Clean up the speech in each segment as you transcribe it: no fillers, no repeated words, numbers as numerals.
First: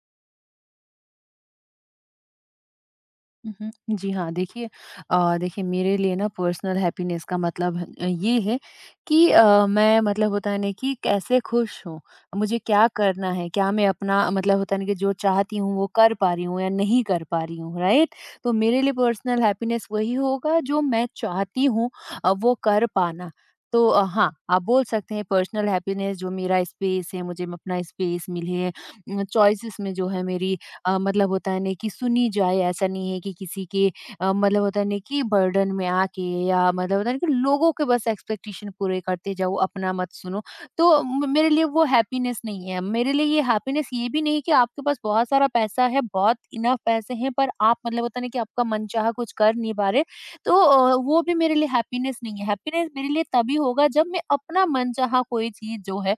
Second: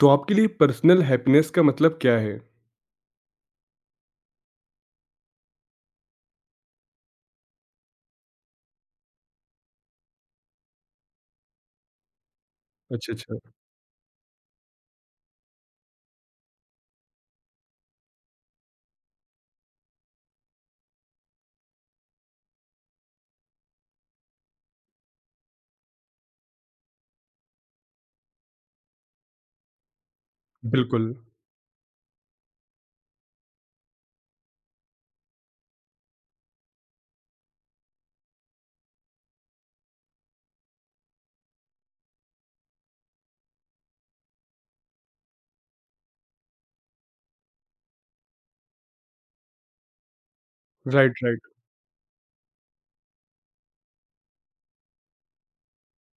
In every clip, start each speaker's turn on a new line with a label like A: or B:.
A: तो आपके लिए पर्सनल हैप्पीनेस का मतलब क्या है?
B: जी हाँ, देखिए। देखिए मेरे लिए ना पर्सनल हैप्पीनेस का मतलब ये है कि मैं मतलब होता है ना कि कैसे खुश हूँ, मुझे क्या
A: अच्छा,
B: करना है,
A: अच्छा।
B: क्या मैं अपना मतलब होता है ना कि जो चाहती हूँ वो कर पा रही हूँ या नहीं कर पा रही हूँ, राइट? तो मेरे लिए पर्सनल हैप्पीनेस वही होगा जो मैं चाहती हूँ, वो कर पाना। तो हाँ, आप बोल सकते हैं पर्सनल हैप्पीनेस जो मेरा स्पेस है, मुझे अपना स्पेस मिले, चॉइसेस में जो है मेरी,
A: बिल्कुल।
B: मतलब होता है ना कि सुनी जाए, ऐसा नहीं है कि किसी के मतलब होता है ना कि बर्डन में आके या मतलब होता है ना कि लोगों के बस एक्सपेक्टेशन पूरे करते जाओ अपना मत सुनो। तो मेरे लिए वो हैप्पीनेस नहीं है। मेरे लिए ये हैप्पीनेस ये भी नहीं कि आपके पास बहुत सारा पैसा है, बहुत इनफ पैसे हैं, पर आप मतलब होता नहीं कि आपका मन चाह कुछ कर नहीं पा रहे। तो वो
A: राइट,
B: भी
A: राइट।
B: मेरे लिए हैप्पीनेस नहीं है। हैप्पीनेस मेरे लिए तभी होगा जब मैं अपना मन चाह कोई चीज जो है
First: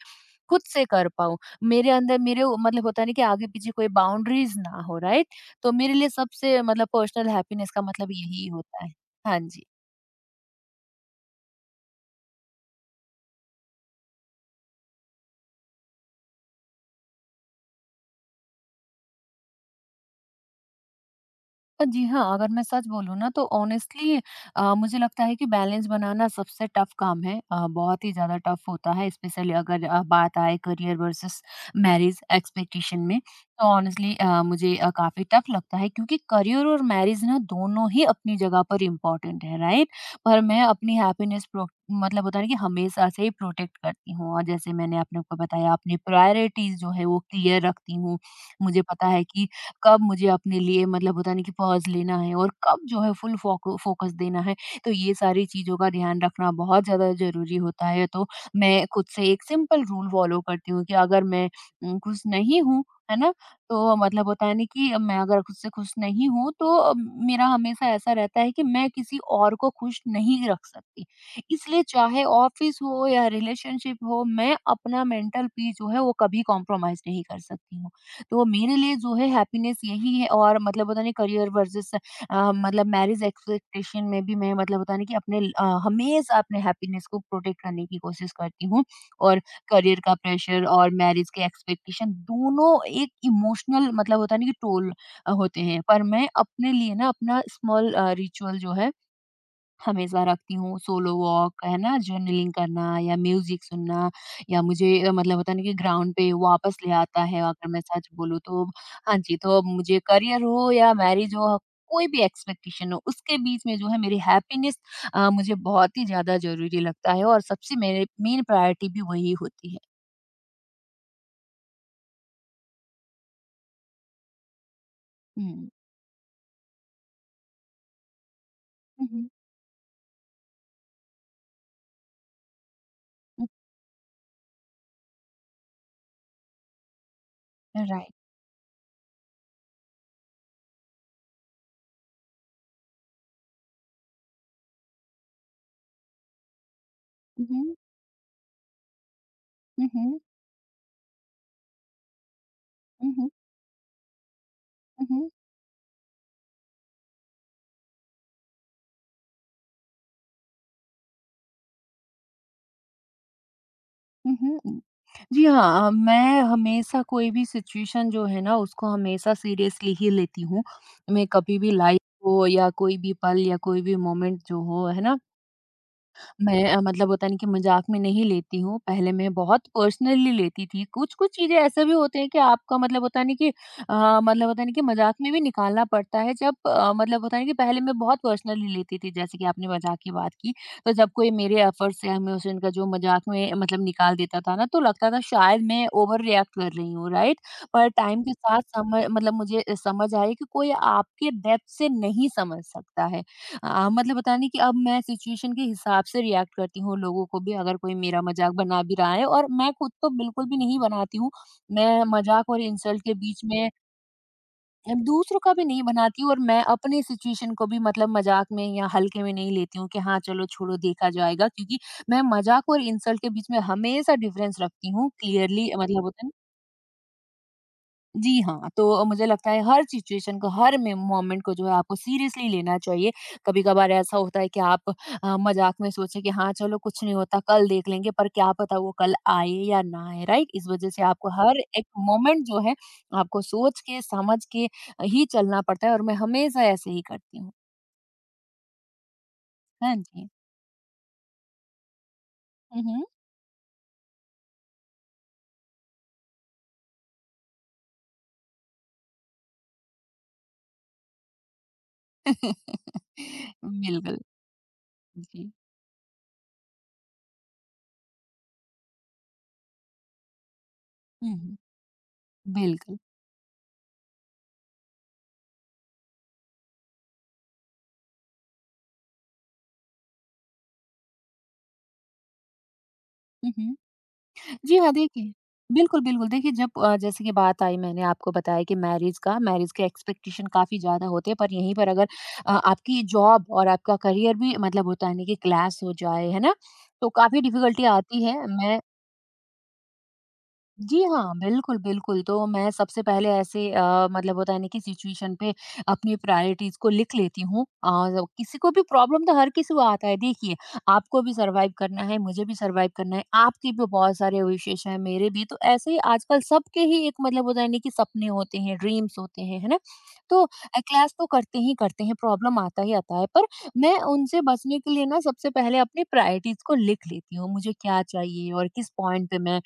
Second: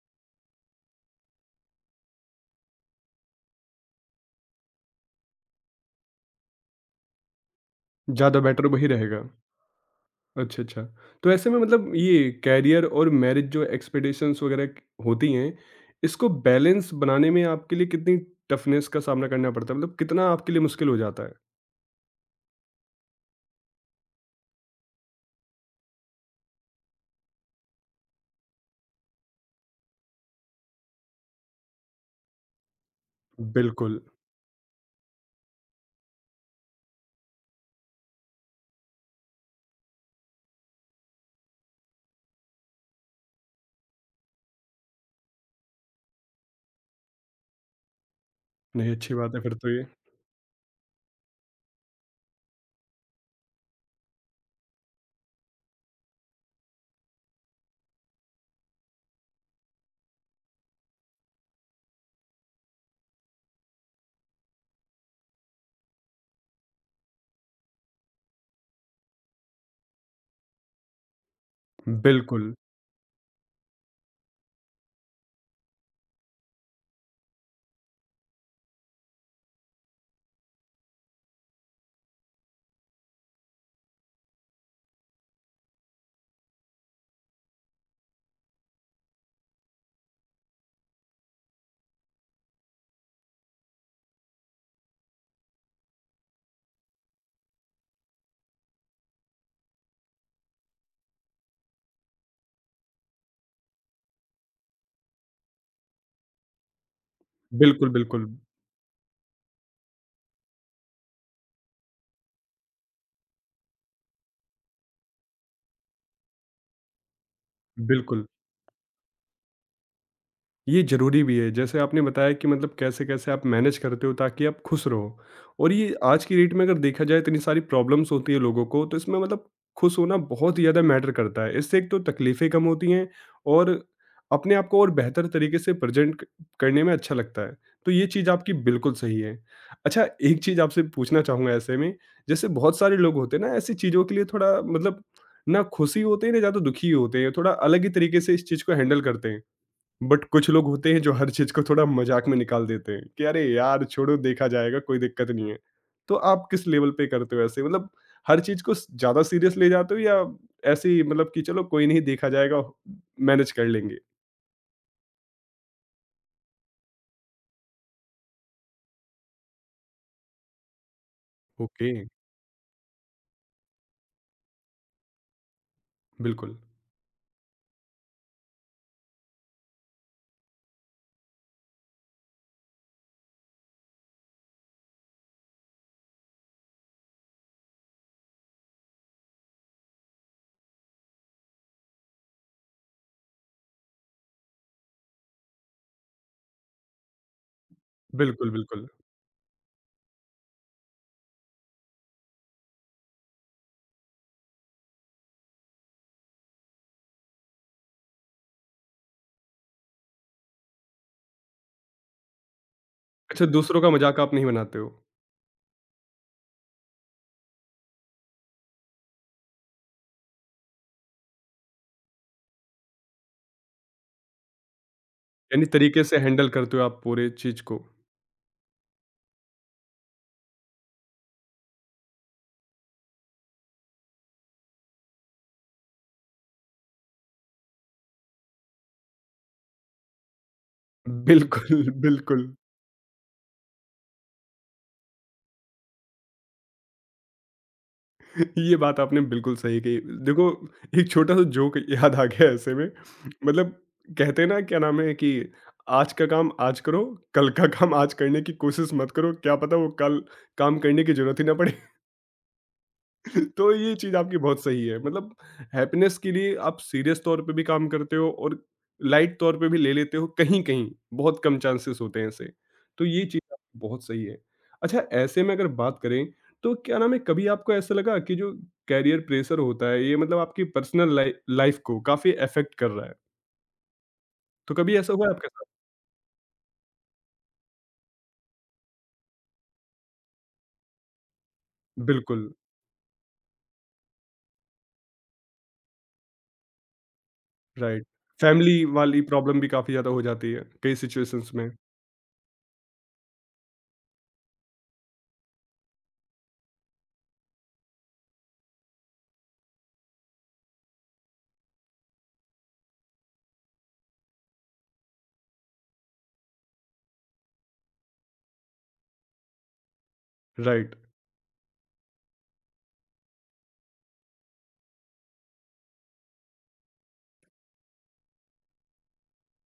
B: खुद से कर पाऊं। मेरे अंदर मेरे उ मतलब होता है ना कि आगे-पीछे कोई बाउंड्रीज़ ना हो, राइट? तो मेरे लिए सबसे मतलब पर्सनल हैप्पीनेस का मतलब
A: ज़्यादा
B: यही
A: बेटर
B: होता
A: वही
B: है।
A: रहेगा।
B: हाँ जी।
A: अच्छा, अच्छा। तो ऐसे में ये करियर और मैरिज जो एक्सपेक्टेशंस वगैरह क होती हैं, इसको बैलेंस बनाने में आपके लिए कितनी टफ़नेस का सामना करना पड़ता है? मतलब कितना आपके लिए मुश्किल हो जाता है?
B: जी हाँ, अगर मैं सच बोलूँ ना तो ऑनेस्टली मुझे लगता है कि बैलेंस बनाना सबसे टफ काम है। बहुत ही ज़्यादा टफ होता है, स्पेशली अगर बात आए करियर वर्सेस मैरिज एक्सपेक्टेशन में। तो
A: बिल्कुल।
B: ऑनेस्टली मुझे काफ़ी टफ लगता है, क्योंकि करियर और मैरिज ना दोनों ही अपनी जगह पर इम्पोर्टेंट है, राइट? पर मैं अपनी हैप्पीनेस प्रो मतलब होता है ना कि हमेशा से ही प्रोटेक्ट करती हूँ, और जैसे मैंने अपने को बताया अपनी प्रायोरिटीज़ जो है वो क्लियर रखती हूँ। मुझे
A: नहीं,
B: पता
A: अच्छी
B: है
A: बात है
B: कि
A: फिर तो ये।
B: कब मुझे अपने लिए मतलब होता नहीं कि पॉज़ लेना है और कब जो है फुल फ़ोको फ़ोकस देना है। तो ये सारी चीज़ों का ध्यान रखना बहुत ज़्यादा ज़रूरी होता है। तो मैं खुद से एक सिंपल रूल फ़ॉलो करती हूँ कि अगर मैं खुश नहीं हूँ, है ना? तो मतलब होता है ना कि मैं अगर खुद से खुश नहीं हूँ, तो मेरा हमेशा ऐसा रहता है कि मैं किसी और को खुश नहीं रख सकती। इसलिए चाहे
A: बिल्कुल।
B: ऑफ़िस हो या रिलेशनशिप हो, मैं अपना मेंटल पीस जो है वो कभी कॉम्प्रोमाइज़ नहीं कर सकती हूँ। तो मेरे लिए जो है हैप्पीनेस यही है, और मतलब पता नहीं करियर वर्सेस मतलब मैरिज एक्सपेक्टेशन में भी मैं मतलब पता नहीं कि अपने हमेशा अपने हैप्पीनेस को प्रोटेक्ट करने की कोशिश करती हूँ। और करियर का प्रेशर और मैरिज के एक्सपेक्टेशन दोनों एक इमोशनल मतलब होता नहीं कि टोल होते हैं, पर मैं अपने लिए ना अपना स्मॉल रिचुअल जो है हमेशा रखती हूँ। सोलो वॉक है ना, जर्नलिंग करना या म्यूज़िक सुनना, या मुझे मतलब होता है ना कि ग्राउंड पे वापस ले आता है, अगर मैं
A: बिल्कुल,
B: सच
A: बिल्कुल।
B: बोलूँ तो। हाँ जी, तो अब मुझे करियर हो या मैरिज हो, कोई भी एक्सपेक्टेशन हो, उसके बीच में जो है मेरी हैप्पीनेस मुझे बहुत ही ज़्यादा ज़रूरी लगता है, और सबसे मेरे
A: बिल्कुल।
B: मेन प्रायोरिटी भी वही होती है।
A: ये ज़रूरी भी है। जैसे आपने बताया कि मतलब कैसे-कैसे आप मैनेज करते हो ताकि आप खुश रहो।
B: हुँ।
A: और ये आज की डेट में अगर देखा जाए इतनी सारी प्रॉब्लम्स होती है लोगों को तो
B: हुँ,
A: इसमें
B: हुँ।
A: खुश होना बहुत ही ज़्यादा मैटर करता है। इससे एक तो तकलीफ़ें कम होती हैं
B: हुँ,
A: और अपने आप को और बेहतर तरीके से प्रेज़ेंट क करने में अच्छा लगता है। तो ये
B: राइट।
A: चीज़ आपकी बिल्कुल सही है। अच्छा, एक चीज़ आपसे पूछना चाहूँगा ऐसे में, जैसे बहुत सारे लोग होते हैं ना ऐसी चीज़ों के लिए थोड़ा ना खुशी होते हैं ना ज़्यादा दुखी होते हैं।
B: हुँ,
A: थोड़ा
B: हुँ।
A: अलग ही तरीके से इस चीज़ को हैंडल करते हैं।
B: हुँ, हुँ।
A: बट कुछ लोग होते हैं जो हर चीज़ को थोड़ा मज़ाक में निकाल देते हैं कि
B: हुँ,
A: अरे यार! छोड़ो देखा जाएगा, कोई
B: हुँ।
A: दिक्कत नहीं है। तो आप किस लेवल पे करते हो ऐसे? मतलब हर चीज़ को स ज़्यादा सीरियस ले जाते हो या ऐसे ही मतलब कि चलो कोई नहीं देखा जाएगा, मैनेज कर लेंगे?
B: हुँ, हुँ। जी हाँ, मैं हमेशा कोई भी सिचुएशन जो है ना उसको हमेशा सीरियसली ही लेती हूँ। मैं कभी भी
A: ओके।
B: लाइफ को या कोई भी पल या कोई भी मोमेंट जो हो, है ना?
A: बिल्कुल।
B: मैं मतलब होता है ना कि मज़ाक में नहीं लेती हूँ, पहले मैं बहुत पर्सनली लेती थी। कुछ-कुछ चीज़ें ऐसे भी होते हैं कि आपका मतलब होता है ना कि मतलब होता है ना कि मज़ाक में भी निकालना पड़ता है जब मतलब होता है ना कि पहले मैं बहुत पर्सनली लेती थी, जैसे कि आपने मज़ाक की बात की। तो जब कोई मेरे एफर्ट्स या इमोशन का जो मज़ाक में मतलब निकाल देता था ना, तो लगता था शायद मैं ओवर रिएक्ट कर रही हूँ, राइट? पर टाइम के
A: बिल्कुल,
B: साथ
A: बिल्कुल।
B: सम मतलब मुझे समझ आई कि कोई आपके डेप्थ से नहीं समझ सकता है। मतलब पता नहीं कि अब मैं सिचुएशन के हिसाब से रिएक्ट करती हूँ, लोगों को भी अगर कोई मेरा मज़ाक बना भी रहा है, और मैं खुद तो बिल्कुल भी नहीं बनाती हूँ। मैं मज़ाक और इंसल्ट के बीच
A: अच्छा,
B: में
A: दूसरों का मज़ाक आप नहीं बनाते हो?
B: दूसरों का भी नहीं बनाती हूँ और मैं अपने सिचुएशन को भी मतलब मज़ाक में या हल्के में नहीं लेती हूँ कि हाँ, चलो छोड़ो देखा जाएगा, क्योंकि मैं मज़ाक और इंसल्ट के बीच में हमेशा डिफ़रेंस रखती हूँ
A: यानी
B: क्लियरली मतलब
A: तरीके से
B: होता है ना।
A: हैंडल करते हो आप पूरे चीज़ को?
B: जी हाँ, तो मुझे लगता है हर सिचुएशन को, हर में मोमेंट को जो है आपको सीरियसली लेना चाहिए। कभी-कभार ऐसा होता है कि आप मज़ाक में सोचे कि हाँ, चलो कुछ नहीं होता, कल देख लेंगे, पर क्या पता वो कल आए या ना आए, राइट? इस वज़ह से आपको हर एक
A: बिल्कुल,
B: मोमेंट
A: बिल्कुल।
B: जो है, आपको सोच के, समझ के ही चलना पड़ता है, और मैं हमेशा ऐसे ही करती हूँ।
A: ये बात आपने बिल्कुल सही
B: हाँ
A: कही।
B: जी।
A: देखो, एक छोटा-सा जोक याद आ गया ऐसे
B: हुँ,
A: में।
B: हुँ।
A: मतलब कहते हैं ना, क्या नाम है कि आज का काम आज करो, कल का काम आज करने की कोशिश मत करो। क्या पता वो कल काम करने की ज़रूरत ही ना पड़े। तो ये चीज़
B: बिल्कुल,
A: आपकी बहुत सही है मतलब
B: जी।
A: हैप्पीनेस के लिए आप सीरियस तौर पे भी काम करते हो और लाइट तौर पे भी ले लेते हो कहीं-कहीं
B: हुँ,
A: बहुत
B: हुँ।
A: कम चांसेस होते हैं ऐसे।
B: बिल्कुल।
A: तो ये चीज़ आपकी बहुत सही है। अच्छा ऐसे में अगर बात करें तो क्या नाम है कभी आपको ऐसा लगा कि जो करियर प्रेशर होता है ये मतलब आपकी पर्सनल लाइफ को काफ़ी अफेक्ट कर रहा है?
B: हुँ, हुँ।
A: तो
B: जी हाँ,
A: कभी ऐसा हुआ
B: देखिए।
A: है आपके साथ?
B: बिल्कुल, बिल्कुल। देखिए जब जैसे कि बात आई मैंने आपको बताया कि मैरिज का मैरिज के एक्सपेक्टेशन काफ़ी ज़्यादा होते हैं, पर यहीं पर अगर
A: बिल्कुल,
B: आपकी जॉब और आपका करियर भी मतलब होता है ना कि क्लैश हो जाए, है ना? तो काफ़ी डिफ़िकल्टी
A: राइट।
B: आती है। मैं
A: फैमिली वाली प्रॉब्लम भी काफ़ी ज़्यादा हो जाती है कई
B: जी हाँ,
A: सिचुएशंस में।
B: बिल्कुल, बिल्कुल। तो मैं सबसे पहले ऐसे मतलब होता है ना कि सिचुएशन पे अपनी प्रायोरिटीज़ को लिख लेती हूँ, और किसी को भी प्रॉब्लम तो हर किसी को आता है। देखिए, आपको भी सर्वाइव करना है, मुझे भी सर्वाइव करना है, आपके भी बहुत सारे विशेष हैं, मेरे भी। तो ऐसे ही आजकल सबके ही एक मतलब होता है ना कि सपने होते हैं, ड्रीम्स होते हैं, है ना? तो
A: राइट,
B: क्लैश तो करते ही करते हैं, प्रॉब्लम आता ही आता है। पर मैं उनसे बचने के लिए ना सबसे पहले अपनी प्रायोरिटीज़ को लिख लेती हूँ। मुझे क्या चाहिए और किस पॉइंट पे मैं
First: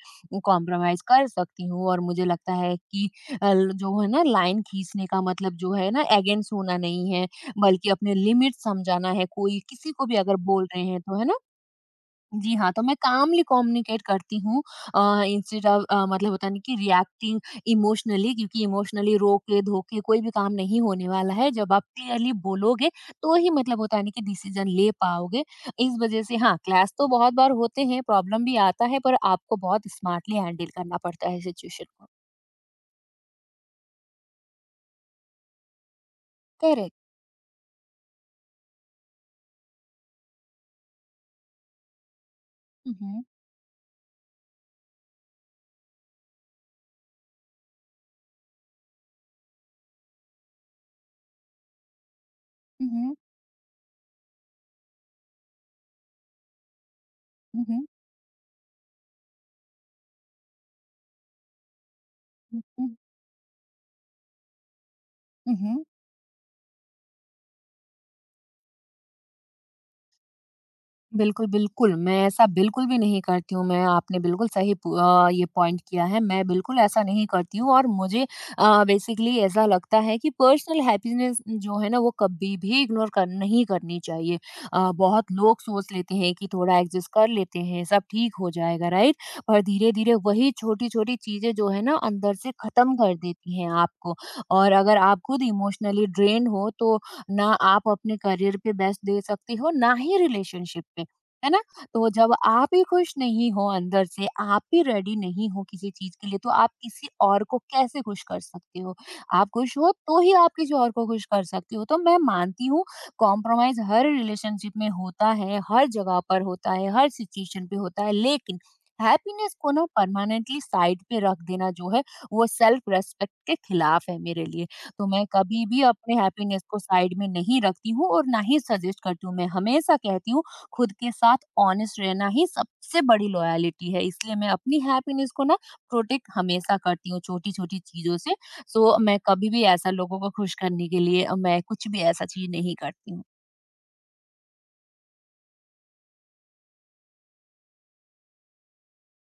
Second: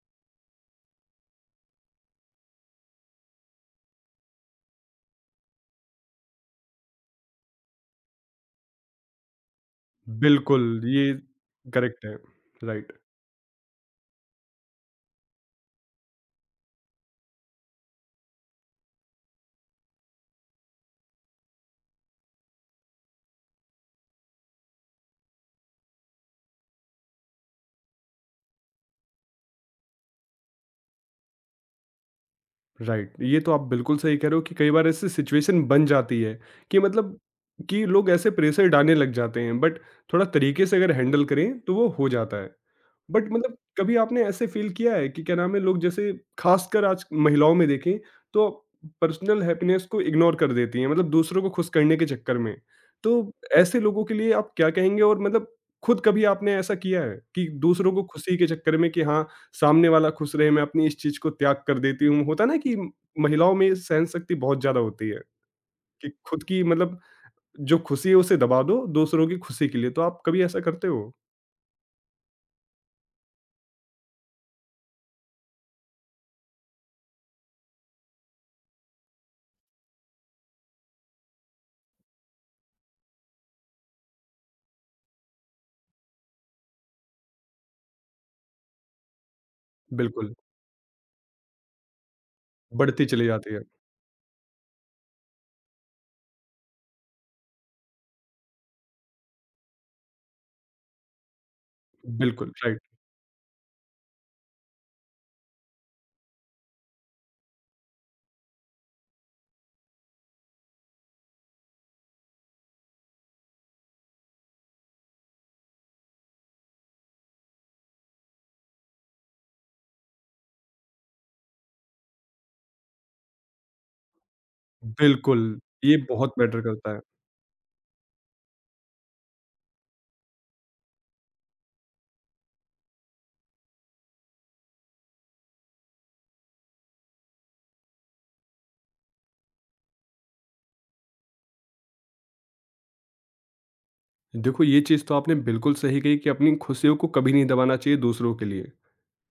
B: कॉम्प्रोमाइज़ कर सकती हूँ, और मुझे लगता है कि अ, ल जो है ना लाइन खींचने का मतलब जो है ना अगेंस्ट होना नहीं है, बल्कि अपने लिमिट समझाना है, कोई किसी को भी अगर
A: बिल्कुल
B: बोल रहे हैं
A: ये
B: तो, है ना?
A: करेक्ट है।
B: जी हाँ, तो
A: राइट।
B: मैं कामली कम्युनिकेट करती हूँ इंस्टेड ऑफ मतलब होता है ना कि रिएक्टिंग इमोशनली, क्योंकि इमोशनली रोके-धोके कोई भी काम नहीं होने वाला है। जब आप क्लियरली बोलोगे, तो ही मतलब होता है ना कि डिसीज़न ले पाओगे। इस वज़ह से हाँ, क्लैश तो बहुत बार होते हैं, प्रॉब्लम भी आता है, पर आपको बहुत स्मार्टली हैंडल करना पड़ता है सिचुएशन को।
A: राइट, ये तो आप बिल्कुल सही कह रहे हो कि कई बार ऐसी सिचुएशन बन जाती है कि
B: करेक्ट।
A: मतलब कि लोग ऐसे प्रेशर डालने लग जाते हैं बट थोड़ा तरीके से अगर हैंडल करें तो वो हो जाता है
B: हुँ, हुँ।
A: बट मतलब कभी आपने ऐसे फील किया है कि क्या नाम है लोग जैसे खासकर आज महिलाओं में देखें तो पर्सनल हैप्पीनेस को इग्नोर कर देती हैं मतलब दूसरों को खुश करने के चक्कर में
B: हुँ,
A: तो
B: हुँ।
A: ऐसे लोगों के लिए आप क्या कहेंगे और मतलब खुद कभी आपने ऐसा किया है कि
B: हुँ, हुँ।
A: दूसरों को खुशी के चक्कर में कि हाँ, सामने वाला खुश रहे मैं अपनी इस चीज को त्याग कर देती हूँ होता ना
B: हुँ,
A: कि
B: हुँ।
A: महिलाओं में सहन शक्ति बहुत ज्यादा होती है
B: हुँ, हुँ।
A: कि खुद की मतलब जो खुशी है उसे दबा दो दूसरों की खुशी के लिए तो आप कभी ऐसा करते हो।
B: बिल्कुल, बिल्कुल, मैं ऐसा बिल्कुल भी नहीं करती हूँ। मैं आपने बिल्कुल सही पु अ, ये पॉइंट किया है। मैं बिल्कुल ऐसा नहीं करती हूँ, और मुझे बेसिकली ऐसा लगता है कि पर्सनल हैप्पीनेस जो है ना, वो कभी भी इग्नोर कर नहीं करनी चाहिए। बहुत लोग सोच लेते हैं कि थोड़ा एडजस्ट कर लेते हैं, सब ठीक हो जाएगा, राइट? पर धीरे-धीरे
A: बिल्कुल,
B: वही छोटी-छोटी चीज़ें जो है ना, अंदर से ख़त्म
A: बढ़ती
B: कर
A: चली जाती
B: देती
A: है।
B: हैं आपको, और अगर आप खुद इमोशनली ड्रेन्ड हो, तो ना आप अपने करियर पे बेस्ट दे सकते हो, ना ही रिलेशनशिप पे। है ना? तो जब
A: बिल्कुल,
B: आप
A: राइट।
B: ही खुश नहीं हो अंदर से, आप ही रेडी नहीं हो किसी चीज़ के लिए, तो आप किसी और को कैसे खुश कर सकते हो? आप खुश हो तो ही आप किसी और को खुश कर सकते हो। तो मैं मानती हूँ कॉम्प्रोमाइज़ हर रिलेशनशिप में होता है, हर जगह पर होता है, हर सिचुएशन पे होता है, लेकिन हैप्पीनेस को ना परमानेंटली साइड पे रख देना जो है, वो सेल्फ रिस्पेक्ट के खिलाफ है मेरे लिए। तो मैं
A: बिल्कुल,
B: कभी भी
A: ये
B: अपने
A: बहुत मैटर
B: हैप्पीनेस को
A: करता है।
B: साइड में नहीं रखती हूँ और ना ही सजेस्ट करती हूँ। मैं हमेशा कहती हूँ खुद के साथ ऑनेस्ट रहना ही सबसे बड़ी लॉयलिटी है, इसलिए मैं अपनी हैप्पीनेस को ना प्रोटेक्ट हमेशा करती हूँ छोटी छोटी चीजों से। सो मैं कभी भी ऐसा लोगों को खुश करने के लिए मैं कुछ भी ऐसा चीज नहीं करती हूँ।
A: देखो, ये चीज़ तो आपने बिल्कुल सही कही कि अपनी खुशियों को कभी नहीं दबाना चाहिए दूसरों के लिए,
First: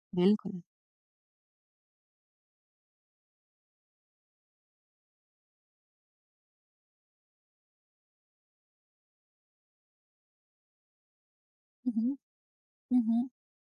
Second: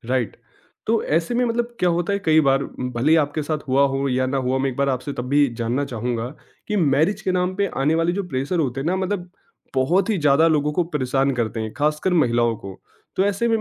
A: राइट।
B: बिल्कुल।
A: तो ऐसे में मतलब क्या होता है कई बार भले ही आपके साथ हुआ हो या ना हुआ मैं एक बार आपसे तब भी जानना चाहूँगा कि मैरिज के नाम पे आने वाले जो प्रेशर होते हैं ना मतलब बहुत ही ज़्यादा लोगों को परेशान करते हैं,
B: हम्म।
A: खासकर महिलाओं को। तो
B: हम्म।
A: ऐसे में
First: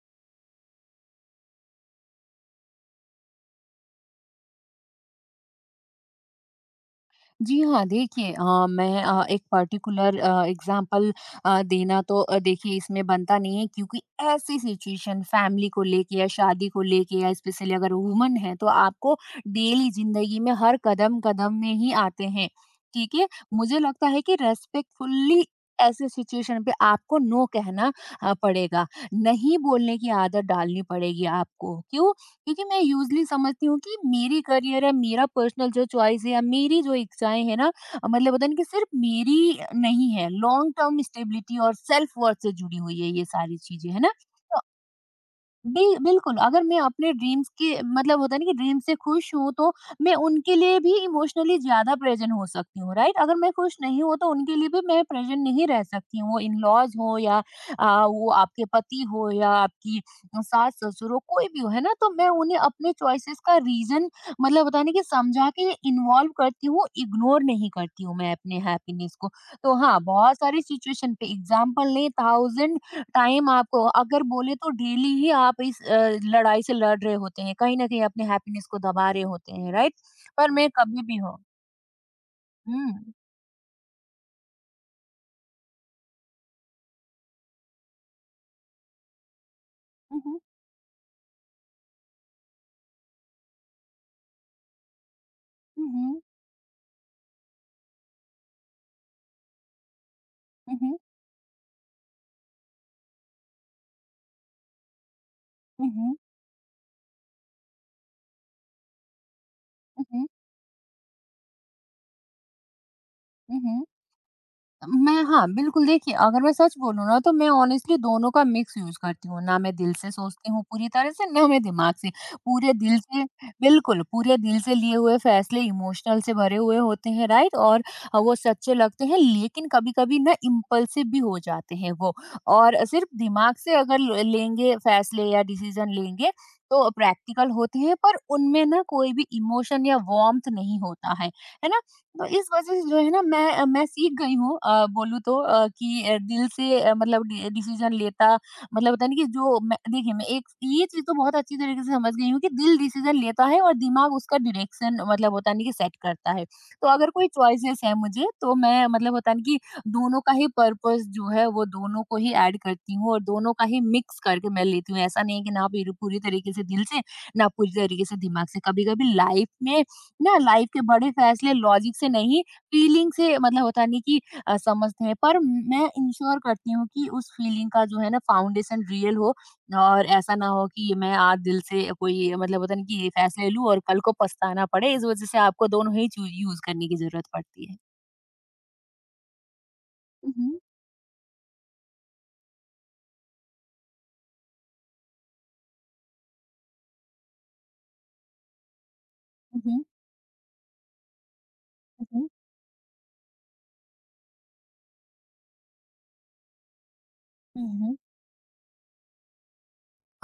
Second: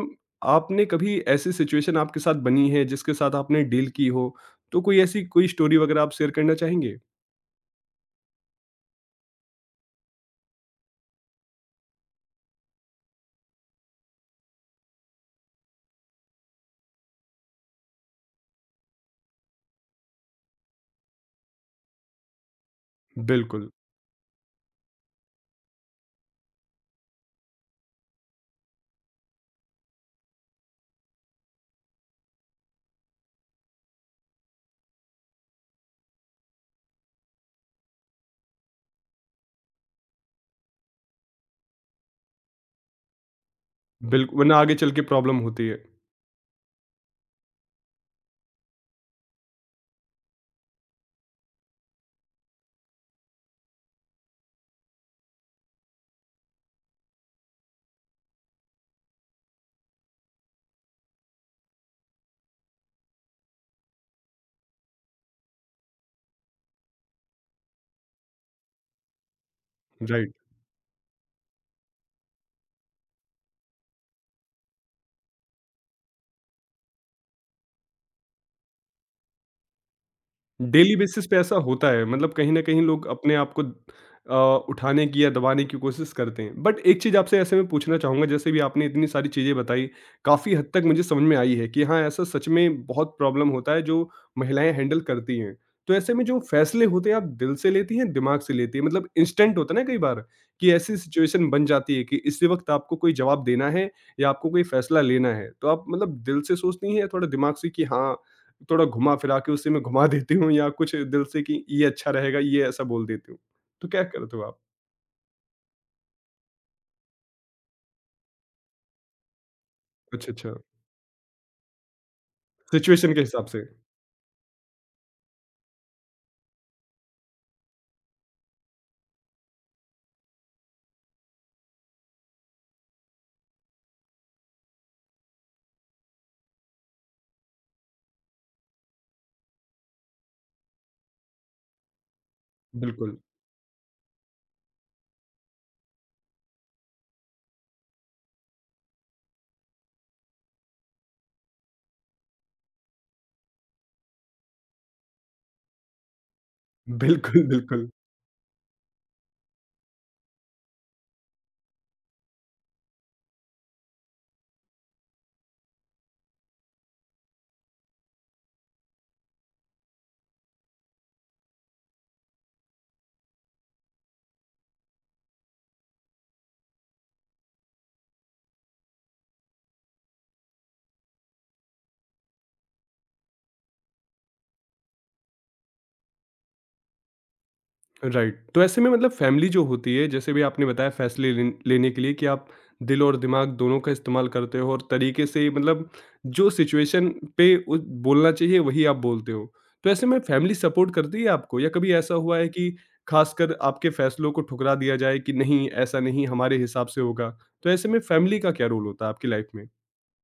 A: आपने कभी ऐसी सिचुएशन आपके साथ बनी है जिसके साथ आपने डील की हो? तो कोई ऐसी कोई स्टोरी वगैरह आप शेयर करना चाहेंगे?
B: जी हाँ, देखिए मैं एक पर्टिकुलर एग्ज़ाम्पल देना तो देखिए इसमें बनता नहीं है, क्योंकि ऐसी सिचुएशन फैमिली को लेके या शादी को लेके या स्पेशली अगर वुमन है तो आपको डेली ज़िंदगी में हर कदम-कदम में ही आते हैं, ठीक है?
A: बिल्कुल।
B: मुझे लगता है कि रेस्पेक्टफुली ऐसे सिचुएशन पे आपको नो कहना पड़ेगा, नहीं बोलने की आदत डालनी पड़ेगी आपको, क्यों? क्योंकि मैं यूजली समझती हूँ कि मेरी करियर है, मेरा पर्सनल जो चॉइस है या मेरी जो इच्छाएं हैं ना, मतलब होता है ना कि सिर्फ मेरी नहीं है, लॉन्ग टर्म स्टेबिलिटी और सेल्फ वर्थ से जुड़ी हुई है ये सारी चीजें, है ना?
A: बिल्कु वरना
B: तो
A: आगे चल के प्रॉब्लम होती है।
B: बिल्कुल, अगर मैं अपने ड्रीम्स के मतलब होता है ना कि ड्रीम से खुश हूँ, तो मैं उनके लिए भी इमोशनली ज़्यादा प्रेज़ेंट हो सकती हूँ, राइट? अगर मैं खुश नहीं हूँ, तो उनके लिए भी मैं प्रेज़ेंट नहीं रह सकती हूँ, वो इन-लॉज़ हो या वो आपके पति हो या आपकी सास-ससुर हो, कोई भी हो, है ना? तो मैं उन्हें अपने चॉइसेस का रीज़न मतलब होता है ना कि समझा के इन्वॉल्व करती हूँ, इग्नोर नहीं करती हूँ मैं अपने हैप्पीनेस को। तो हाँ,
A: राइट।
B: बहुत सारी सिचुएशन पे एग्ज़ाम्पल लें, थाउज़ेंड टाइम आपको अगर बोले तो डेली ही आप इस लड़ाई से लड़ रहे होते हैं, कहीं न कहीं अपने हैप्पीनेस को दबा रहे होते हैं, राइट? पर मैं
A: डेली
B: कभी भी
A: बेसिस
B: हूँ।
A: पे ऐसा होता है मतलब कहीं न कहीं लोग
B: हुँ।
A: अपने आप को उठाने की या दबाने की कोशिश करते हैं। बट एक चीज़ आपसे ऐसे मैं पूछना चाहूँगा जैसे भी आपने इतनी सारी चीज़ें बताई,
B: हुँ, हुँ।
A: काफ़ी हद तक मुझे समझ में आई है कि हाँ, ऐसा सच में बहुत प्रॉब्लम होता है जो महिलाएँ हैंडल करती हैं।
B: हुँ,
A: तो ऐसे
B: हुँ।
A: में जो फैसले होते हैं आप दिल से लेती हैं, दिमाग से लेती हैं? मतलब इंस्टेंट होता है ना कई बार कि
B: हुँ,
A: ऐसी
B: हुँ।
A: सिचुएशन बन जाती है कि इसी वक़्त आपको कोई जवाब देना है या आपको कोई फैसला लेना है। तो आप
B: हुँ, हुँ।
A: मतलब दिल से सोचती हैं या थोड़ा दिमाग से कि हाँ थोड़ा घुमा-फिरा के उसी में घुमा देती हूँ या कुछ दिल से कि ये अच्छा रहेगा, ये ऐसा बोल देती हूँ।
B: हुँ, हुँ।
A: तो क्या करते हो आप?
B: मैं हाँ, बिल्कुल देखिए, अगर मैं सच बोलूँ ना तो मैं ऑनेस्टली दोनों का मिक्स यूज़ करती हूँ। ना मैं दिल से
A: अच्छा,
B: सोचती
A: अच्छा,
B: हूँ पूरी तरह से, ना मैं दिमाग से। पूरे दिल
A: सिचुएशन के
B: से
A: हिसाब से।
B: बिल्कुल, पूरे दिल से लिए हुए फैसले इमोशनल से भरे हुए होते हैं, राइट? और वो सच्चे लगते हैं लेकिन कभी-कभी ना इम्पल्सिव भी हो जाते हैं वो। और सिर्फ दिमाग से अगर ल लेंगे फैसले या डिसीज़न लेंगे तो प्रैक्टिकल होते हैं पर उनमें ना कोई भी इमोशन या वार्म्थ नहीं होता है ना? तो इस वजह से जो है
A: बिल्कुल।
B: ना मैं सीख गई हूँ, बोलूँ तो कि दिल से, मतलब डि डिसीज़न लेता। मतलब होता है ना कि जो मैं देखिए मैं एक ये चीज़ तो बहुत अच्छी तरीके से समझ गई हूँ कि दिल डिसीज़न लेता है और दिमाग उसका डायरेक्शन मतलब होता है ना कि सेट करता है। तो अगर कोई
A: बिल्कुल,
B: चॉइसेस
A: बिल्कुल।
B: है मुझे तो मैं मतलब होता है ना कि दोनों का ही पर्पस जो है वो दोनों को ही ऐड करती हूँ और दोनों का ही मिक्स करके मैं लेती हूँ। ऐसा नहीं है कि ना पूरी पूरी तरीके से दिल से, ना पूरी तरीके से दिमाग से। कभी-कभी लाइफ में ना लाइफ के बड़े फैसले लॉजिक से नहीं, फीलिंग से मतलब होता नहीं कि समझते हैं, पर मैं इंश्योर करती हूँ कि उस फीलिंग का जो है ना फाउंडेशन रियल हो और ऐसा ना हो कि मैं आज दिल से कोई मतलब होता नहीं कि ये फैसले लूँ और कल को पछताना पड़े। इस वजह से आपको दोनों ही चूज यूज करने की जरूरत पड़ती है।
A: राइट, तो ऐसे में मतलब फैमिली जो होती है जैसे भी
B: हम्म।
A: आपने बताया फैसले लेने के लिए कि आप दिल और दिमाग दोनों का इस्तेमाल करते हो और तरीके से मतलब जो सिचुएशन पे बोलना चाहिए वही आप बोलते हो
B: हम्म।
A: तो ऐसे में फैमिली सपोर्ट करती है आपको या कभी ऐसा
B: हम्म।
A: हुआ है कि खासकर आपके फैसलों को ठुकरा दिया जाए कि नहीं ऐसा नहीं हमारे हिसाब से होगा तो ऐसे
B: हम्म।
A: में फैमिली का क्या रोल होता है आपकी लाइफ में।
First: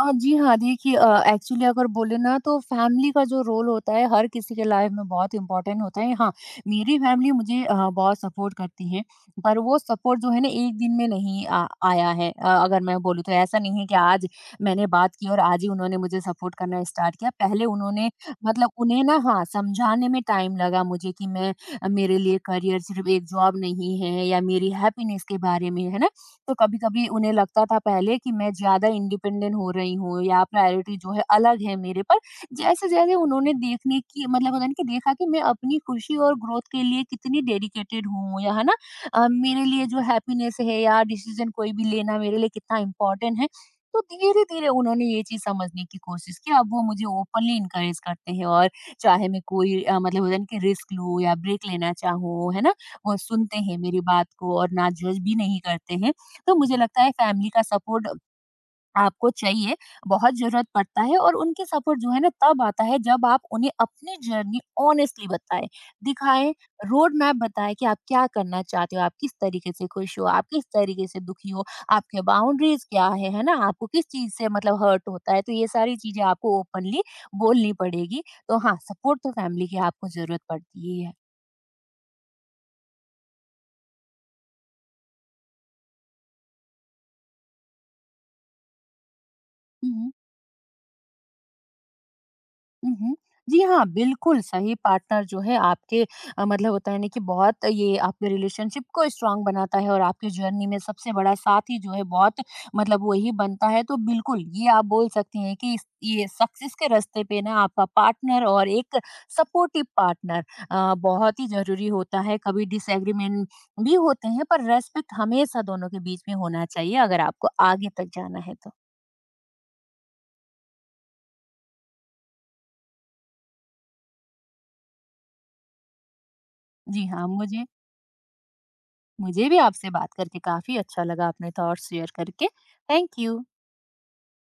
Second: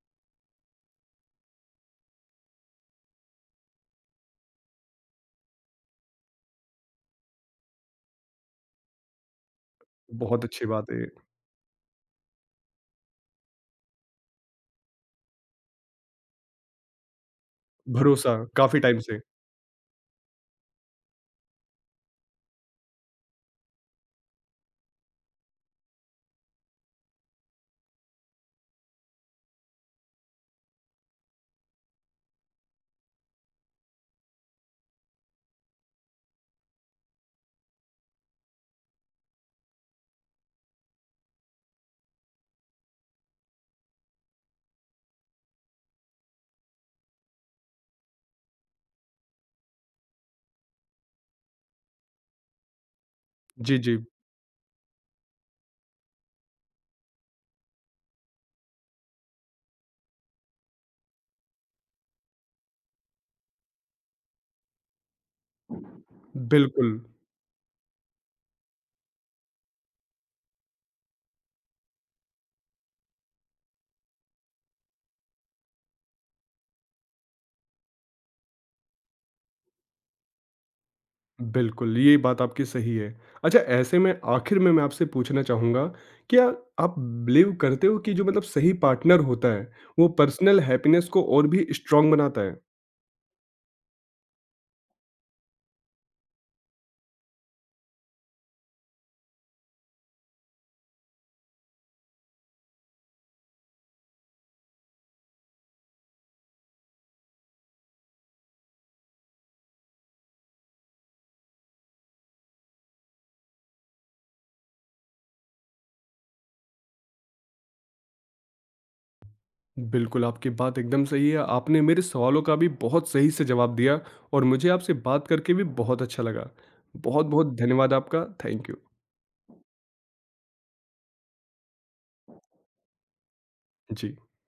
B: जी हाँ, देखिए एक्चुअली अगर बोले ना तो फैमिली का जो रोल होता है हर किसी के लाइफ में बहुत इम्पोर्टेंट होता है। हाँ, मेरी फैमिली मुझे बहुत सपोर्ट करती है, पर वो सपोर्ट जो है
A: बहुत
B: ना
A: अच्छी
B: एक दिन
A: बात है।
B: में नहीं आ आया है। अगर मैं बोलूँ तो ऐसा नहीं है कि आज मैंने बात की और आज ही उन्होंने मुझे सपोर्ट करना स्टार्ट किया। पहले उन्होंने
A: भरोसा
B: मतलब
A: काफी टाइम
B: उन्हें ना
A: से।
B: हाँ, समझाने में टाइम लगा मुझे कि मैं, मेरे लिए करियर सिर्फ़ एक जॉब नहीं है या मेरी हैप्पीनेस के बारे में है ना? तो कभी-कभी उन्हें लगता था पहले कि मैं ज़्यादा इंडिपेंडेंट हो रही हूँ या प्रायोरिटी जो है अलग है मेरे पर। जैसे-जैसे उन्होंने देखने की मतलब होता है ना कि देखा कि मैं अपनी खुशी और ग्रोथ के लिए कितनी डेडिकेटेड हूँ या है ना, मेरे लिए जो हैप्पीनेस है या डिसीज़न कोई भी लेना मेरे लिए कितना इम्पोर्टेंट है। तो धीरे-धीरे उन्होंने ये चीज़ समझने की कोशिश की। अब वो मुझे ओपनली एनकरेज करते हैं और चाहे मैं कोई मतलब होता है ना कि रिस्क लूँ या ब्रेक लेना चाहूँ, है ना? वो सुनते हैं
A: जी, जी।
B: मेरी बात को और ना जज भी नहीं करते हैं। तो मुझे लगता है फैमिली का सपोर्ट आपको चाहिए, बहुत ज़रूरत पड़ता है और उनके सपोर्ट जो है ना तब आता है जब आप उन्हें अपनी जर्नी ऑनेस्टली बताएँ, दिखाएँ,
A: बिल्कुल।
B: रोड मैप बताएँ कि आप क्या करना चाहते हो, आप किस तरीके से खुश हो, आप किस तरीके से दुखी हो, आपके बाउंड्रीज़ क्या है ना? आपको किस चीज़ से मतलब हर्ट होता है, तो ये सारी चीज़ें आपको ओपनली बोलनी पड़ेगी। तो हाँ, सपोर्ट तो फैमिली की आपको ज़रूरत पड़ती ही है।
A: बिल्कुल, ये बात आपकी सही है। अच्छा ऐसे में आखिर में मैं आपसे पूछना चाहूँगा, क्या आप बिलीव करते हो कि जो मतलब सही पार्टनर होता है,
B: हुँ,
A: वो
B: हुँ।
A: पर्सनल हैप्पीनेस को और भी स्ट्रॉन्ग बनाता है?
B: उहुँ। जी हाँ, बिल्कुल सही पार्टनर जो है आपके मतलब होता है ना कि बहुत ये आपके रिलेशनशिप को स्ट्रॉन्ग बनाता है और आपकी जर्नी में सबसे बड़ा साथी जो है बहुत मतलब वही बनता है। तो बिल्कुल ये आप बोल सकती हैं कि इस ये सक्सेस के रास्ते पे ना आपका पार्टनर और एक सपोर्टिव पार्टनर बहुत ही ज़रूरी होता है। कभी डिसएग्रीमेंट भी होते हैं पर रिस्पेक्ट हमेशा दोनों के बीच में होना चाहिए अगर आपको आगे तक जाना है तो।
A: बिल्कुल, आपकी बात एकदम सही है। आपने मेरे सवालों का भी बहुत सही से जवाब दिया और मुझे आपसे बात करके भी बहुत अच्छा लगा।
B: जी हाँ,
A: बहुत-बहुत
B: मुझे
A: धन्यवाद आपका। Thank you.
B: मुझे भी आपसे बात करके काफी अच्छा लगा अपने थॉट्स शेयर करके। Thank you.
A: जी।